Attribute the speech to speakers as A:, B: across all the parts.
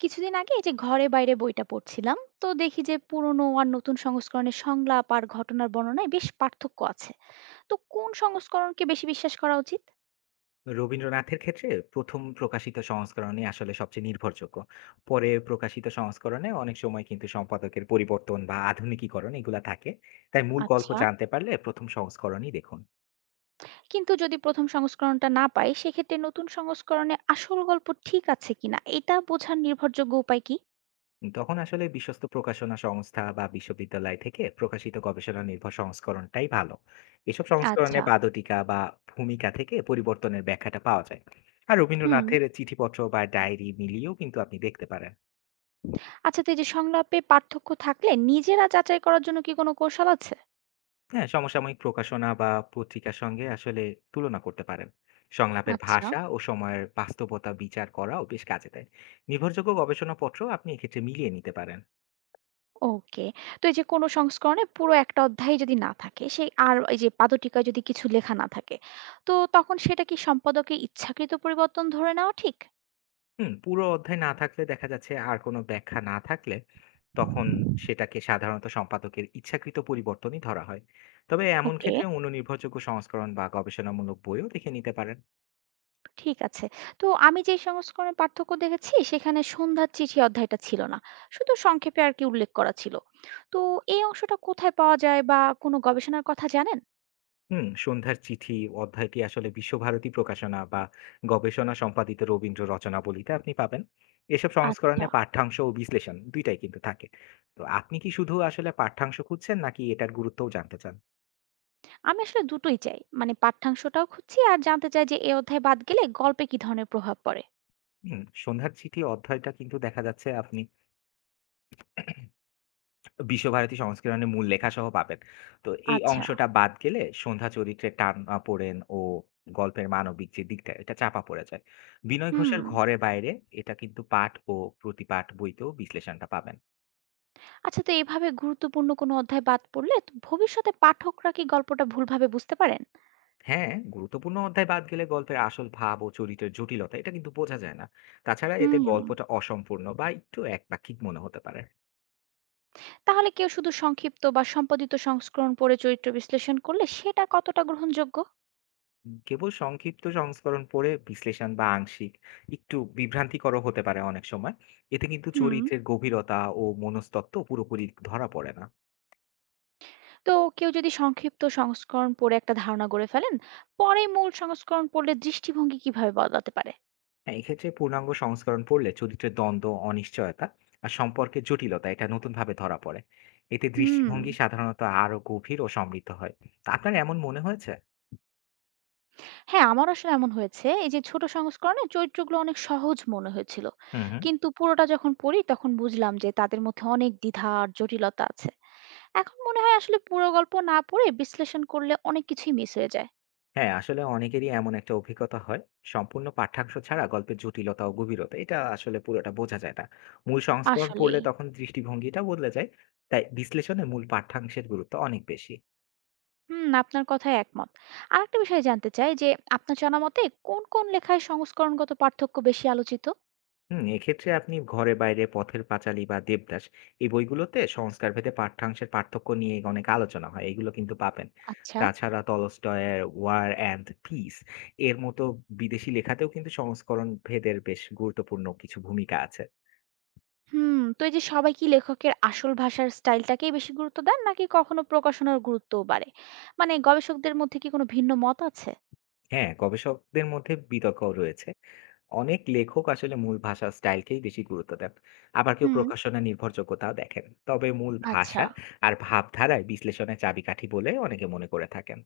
A: কিছুদিন আগে এই যে ঘরে বাইরে বইটা পড়ছিলাম তো দেখি যে পুরনো আর নতুন সংস্করণের সংলাপ আর ঘটনার বর্ণনায় বেশ পার্থক্য আছে। তো কোন সংস্করণকে বেশি বিশ্বাস করা উচিত?
B: রবীন্দ্রনাথের ক্ষেত্রে ১ম প্রকাশিত সংস্করণই আসলে সবচেয়ে নির্ভরযোগ্য। পরে প্রকাশিত সংস্করণে অনেক সময় কিন্তু সম্পাদকের পরিবর্তন বা আধুনিকীকরণ এগুলা থাকে। তাই মূল গল্প
A: আচ্ছা,
B: জানতে পারলে ১ম সংস্করণই দেখুন।
A: কিন্তু যদি প্রথম সংস্করণটা না পাই সেক্ষেত্রে নতুন সংস্করণে আসল গল্প ঠিক আছে কিনা এটা বোঝার নির্ভরযোগ্য উপায় কি?
B: তখন আসলে বিশ্বস্ত প্রকাশনা সংস্থা বা বিশ্ববিদ্যালয় থেকে প্রকাশিত গবেষণা নির্ভর সংস্করণটাই ভালো। এসব সংস্করণে
A: আচ্ছা।
B: পাদটিকা বা ভূমিকা থেকে পরিবর্তনের ব্যাখ্যাটা পাওয়া যায়। আর
A: হুম।
B: রবীন্দ্রনাথের চিঠিপত্র বা ডায়েরি মিলিয়েও কিন্তু আপনি দেখতে পারেন।
A: আচ্ছা, তো এই যে সংলাপে পার্থক্য থাকলে নিজেরা যাচাই করার জন্য কি কোনো কৌশল আছে?
B: হ্যাঁ, সমসাময়িক প্রকাশনা বা পত্রিকার সঙ্গে আসলে তুলনা করতে পারেন। সংলাপের
A: আচ্ছা।
B: ভাষা ও সময়ের বাস্তবতা বিচার করাও বেশ কাজে দেয়। নির্ভরযোগ্য গবেষণাপত্র আপনি এক্ষেত্রে মিলিয়ে নিতে পারেন।
A: ওকে। তো এই যে কোনো সংস্করণে পুরো একটা অধ্যায় যদি না থাকে, সেই আর এই যে পাদটীকায় যদি কিছু লেখা না থাকে, তো তখন সেটা কি সম্পাদকের ইচ্ছাকৃত পরিবর্তন ধরে নেওয়া ঠিক?
B: হুম, পুরো অধ্যায় না থাকলে দেখা যাচ্ছে আর কোনো ব্যাখ্যা না থাকলে তখন সেটাকে সাধারণত সম্পাদকের ইচ্ছাকৃত পরিবর্তনই ধরা হয়। তবে এমন
A: ওকে,
B: ক্ষেত্রে অন্য নির্ভরযোগ্য সংস্করণ বা গবেষণামূলক বইও দেখে নিতে পারেন।
A: ঠিক আছে। তো আমি যে সংস্করণের পার্থক্য দেখেছি সেখানে সন্ধ্যার চিঠি অধ্যায়টা ছিল না। শুধু সংক্ষেপে আর কি উল্লেখ করা ছিল। তো এই অংশটা কোথায় পাওয়া যায় বা কোনো গবেষণার কথা জানেন?
B: হুম, সন্ধ্যার চিঠি অধ্যায়টি আসলে বিশ্বভারতী প্রকাশনা বা গবেষণা সম্পাদিত রবীন্দ্র রচনাবলীতে আপনি পাবেন। এসব
A: আচ্ছা।
B: সংস্করণে পাঠ্যাংশ ও বিশ্লেষণ ২ টাই কিন্তু থাকে। তো আপনি কি শুধু আসলে পাঠ্যাংশ খুঁজছেন নাকি এটার গুরুত্বও জানতে চান?
A: আমি আসলে দুটোই চাই। মানে পাঠ্যাংশটাও খুঁজছি আর জানতে চাই যে এ অধ্যায় বাদ গেলে গল্পে কি ধরনের প্রভাব পড়ে?
B: হুম, সন্ধ্যার চিঠি অধ্যায়টা কিন্তু দেখা যাচ্ছে আপনি বিশ্বভারতী সংস্করণে মূল লেখাসহ পাবেন। তো এই
A: আচ্ছা।
B: অংশটা বাদ গেলে সন্ধ্যা চরিত্রের টানাপোড়েন ও গল্পের মানবিক যে দিকটা এটা চাপা পড়ে যায়। বিনয়
A: হুম।
B: ঘোষের ঘরে বাইরে এটা কিন্তু পাঠ ও প্রতিপাঠ বইতেও বিশ্লেষণটা পাবেন।
A: আচ্ছা, তো এভাবে গুরুত্বপূর্ণ কোনো অধ্যায় বাদ পড়লে তো ভবিষ্যতে পাঠকরা কি গল্পটা ভুলভাবে বুঝতে পারেন?
B: হ্যাঁ, গুরুত্বপূর্ণ অধ্যায় বাদ গেলে গল্পের আসল ভাব ও চরিত্রের জটিলতা এটা কিন্তু বোঝা যায় না। তাছাড়া এতে
A: হুম।
B: গল্পটা অসম্পূর্ণ বা একটু একপাক্ষিক মনে হতে পারে।
A: তাহলে কেউ শুধু সংক্ষিপ্ত বা সম্পাদিত সংস্করণ পড়ে চরিত্র বিশ্লেষণ করলে সেটা কতটা গ্রহণযোগ্য?
B: কেবল সংক্ষিপ্ত সংস্করণ পড়ে বিশ্লেষণ বা আংশিক একটু বিভ্রান্তিকরও হতে পারে অনেক সময়। এতে কিন্তু
A: হুম।
B: চরিত্রের গভীরতা ও মনস্তত্ত্ব পুরোপুরি ধরা পড়ে না।
A: তো কেউ যদি সংক্ষিপ্ত সংস্করণ পড়ে একটা ধারণা গড়ে ফেলেন, পরে মূল সংস্করণ পড়লে দৃষ্টিভঙ্গি কিভাবে বদলাতে পারে?
B: হ্যাঁ, এক্ষেত্রে পূর্ণাঙ্গ সংস্করণ পড়লে চরিত্রের দ্বন্দ্ব, অনিশ্চয়তা আর সম্পর্কের জটিলতা এটা নতুনভাবে ধরা পড়ে। এতে
A: হুম।
B: দৃষ্টিভঙ্গি সাধারণত আরো গভীর ও সমৃদ্ধ হয়। তা আপনার এমন মনে হয়েছে?
A: হ্যাঁ, আমারও আসলে এমন হয়েছে। এই যে ছোট সংস্করণে চরিত্রগুলো অনেক সহজ মনে হয়েছিল।
B: হুম হুম
A: কিন্তু পুরোটা যখন পড়ি তখন বুঝলাম যে তাদের মধ্যে অনেক দ্বিধা আর জটিলতা আছে। এখন মনে হয় আসলে পুরো গল্প না পড়ে বিশ্লেষণ করলে অনেক কিছুই মিস হয়ে যায়।
B: হ্যাঁ, আসলে অনেকেরই এমন একটা অভিজ্ঞতা হয়। সম্পূর্ণ পাঠ্যাংশ ছাড়া গল্পের জটিলতা ও গভীরতা এটা আসলে পুরোটা বোঝা যায় না। মূল সংস্করণ
A: আসলেই।
B: পড়লে তখন দৃষ্টিভঙ্গিটা বদলে যায়। তাই বিশ্লেষণে মূল পাঠ্যাংশের গুরুত্ব অনেক বেশি।
A: হুম, আপনার কথায় একমত। আরেকটা বিষয় জানতে চাই যে আপনার জানা মতে কোন লেখায় সংস্করণগত পার্থক্য বেশি আলোচিত?
B: হুম, এক্ষেত্রে আপনি ঘরে বাইরে, পথের পাঁচালী বা দেবদাস এই বইগুলোতে সংস্কারভেদে পাঠ্যাংশের পার্থক্য নিয়ে অনেক আলোচনা হয়। এগুলো কিন্তু পাবেন।
A: আচ্ছা।
B: তাছাড়া টলস্টয়ের 'War and Peace' এর মতো বিদেশি লেখাতেও কিন্তু সংস্করণ ভেদের বেশ গুরুত্বপূর্ণ কিছু ভূমিকা আছে।
A: হুম, তো এই যে সবাই কি লেখকের আসল ভাষার স্টাইলটাকেই বেশি গুরুত্ব দেন নাকি কখনো প্রকাশনার গুরুত্বও বাড়ে? মানে গবেষকদের মধ্যে কি কোনো ভিন্ন মত আছে?
B: হ্যাঁ, গবেষকদের মধ্যে বিতর্ক রয়েছে। অনেক লেখক আসলে মূল ভাষার স্টাইলকেই বেশি গুরুত্ব দেন। আবার কেউ
A: হুম।
B: প্রকাশনা নির্ভরযোগ্যতাও দেখেন। তবে মূল
A: আচ্ছা।
B: ভাষা আর ভাবধারায় বিশ্লেষণের চাবিকাঠি বলে অনেকে মনে করে থাকেন।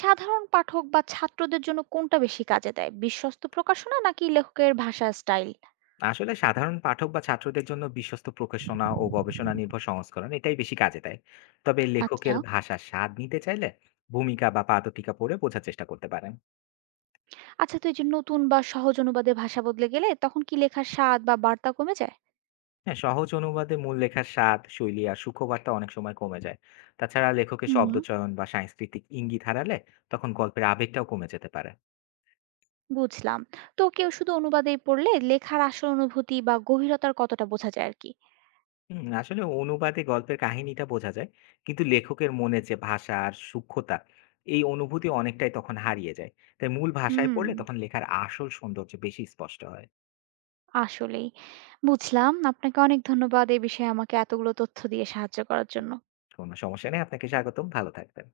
A: সাধারণ পাঠক বা ছাত্রদের জন্য কোনটা বেশি কাজে দেয়? বিশ্বস্ত প্রকাশনা নাকি লেখকের ভাষার স্টাইল?
B: আসলে সাধারণ পাঠক বা ছাত্রদের জন্য বিশ্বস্ত প্রকাশনা ও গবেষণা নির্ভর সংস্করণ এটাই বেশি কাজে দেয়। তবে
A: আচ্ছা।
B: লেখকের ভাষার স্বাদ নিতে চাইলে ভূমিকা বা পাদটিকা পড়ে বোঝার চেষ্টা করতে পারেন।
A: আচ্ছা, তো এই যে নতুন বা সহজ অনুবাদে ভাষা বদলে গেলে তখন কি লেখার স্বাদ বা বার্তা কমে যায়?
B: হ্যাঁ, সহজ অনুবাদে মূল লেখার স্বাদ, শৈলী আর সূক্ষ্মবার্তা অনেক সময় কমে যায়। তাছাড়া লেখকের
A: হুম।
B: শব্দচয়ন বা সাংস্কৃতিক ইঙ্গিত হারালে তখন গল্পের আবেগটাও কমে যেতে পারে।
A: বুঝলাম। তো কেউ শুধু অনুবাদেই পড়লে লেখার আসল অনুভূতি বা গভীরতার কতটা বোঝা যায় আর কি?
B: হুম, আসলে অনুবাদে গল্পের কাহিনীটা বোঝা যায়, কিন্তু লেখকের মনে যে ভাষা আর সূক্ষ্মতা, এই অনুভূতি অনেকটাই তখন হারিয়ে যায়। তাই মূল ভাষায়
A: হুম।
B: পড়লে তখন লেখার আসল সৌন্দর্য বেশি স্পষ্ট হয়।
A: আসলেই। বুঝলাম। আপনাকে অনেক ধন্যবাদ এই বিষয়ে আমাকে এতগুলো তথ্য দিয়ে সাহায্য করার জন্য।
B: কোনো সমস্যা নেই, আপনাকে স্বাগতম। ভালো থাকবেন।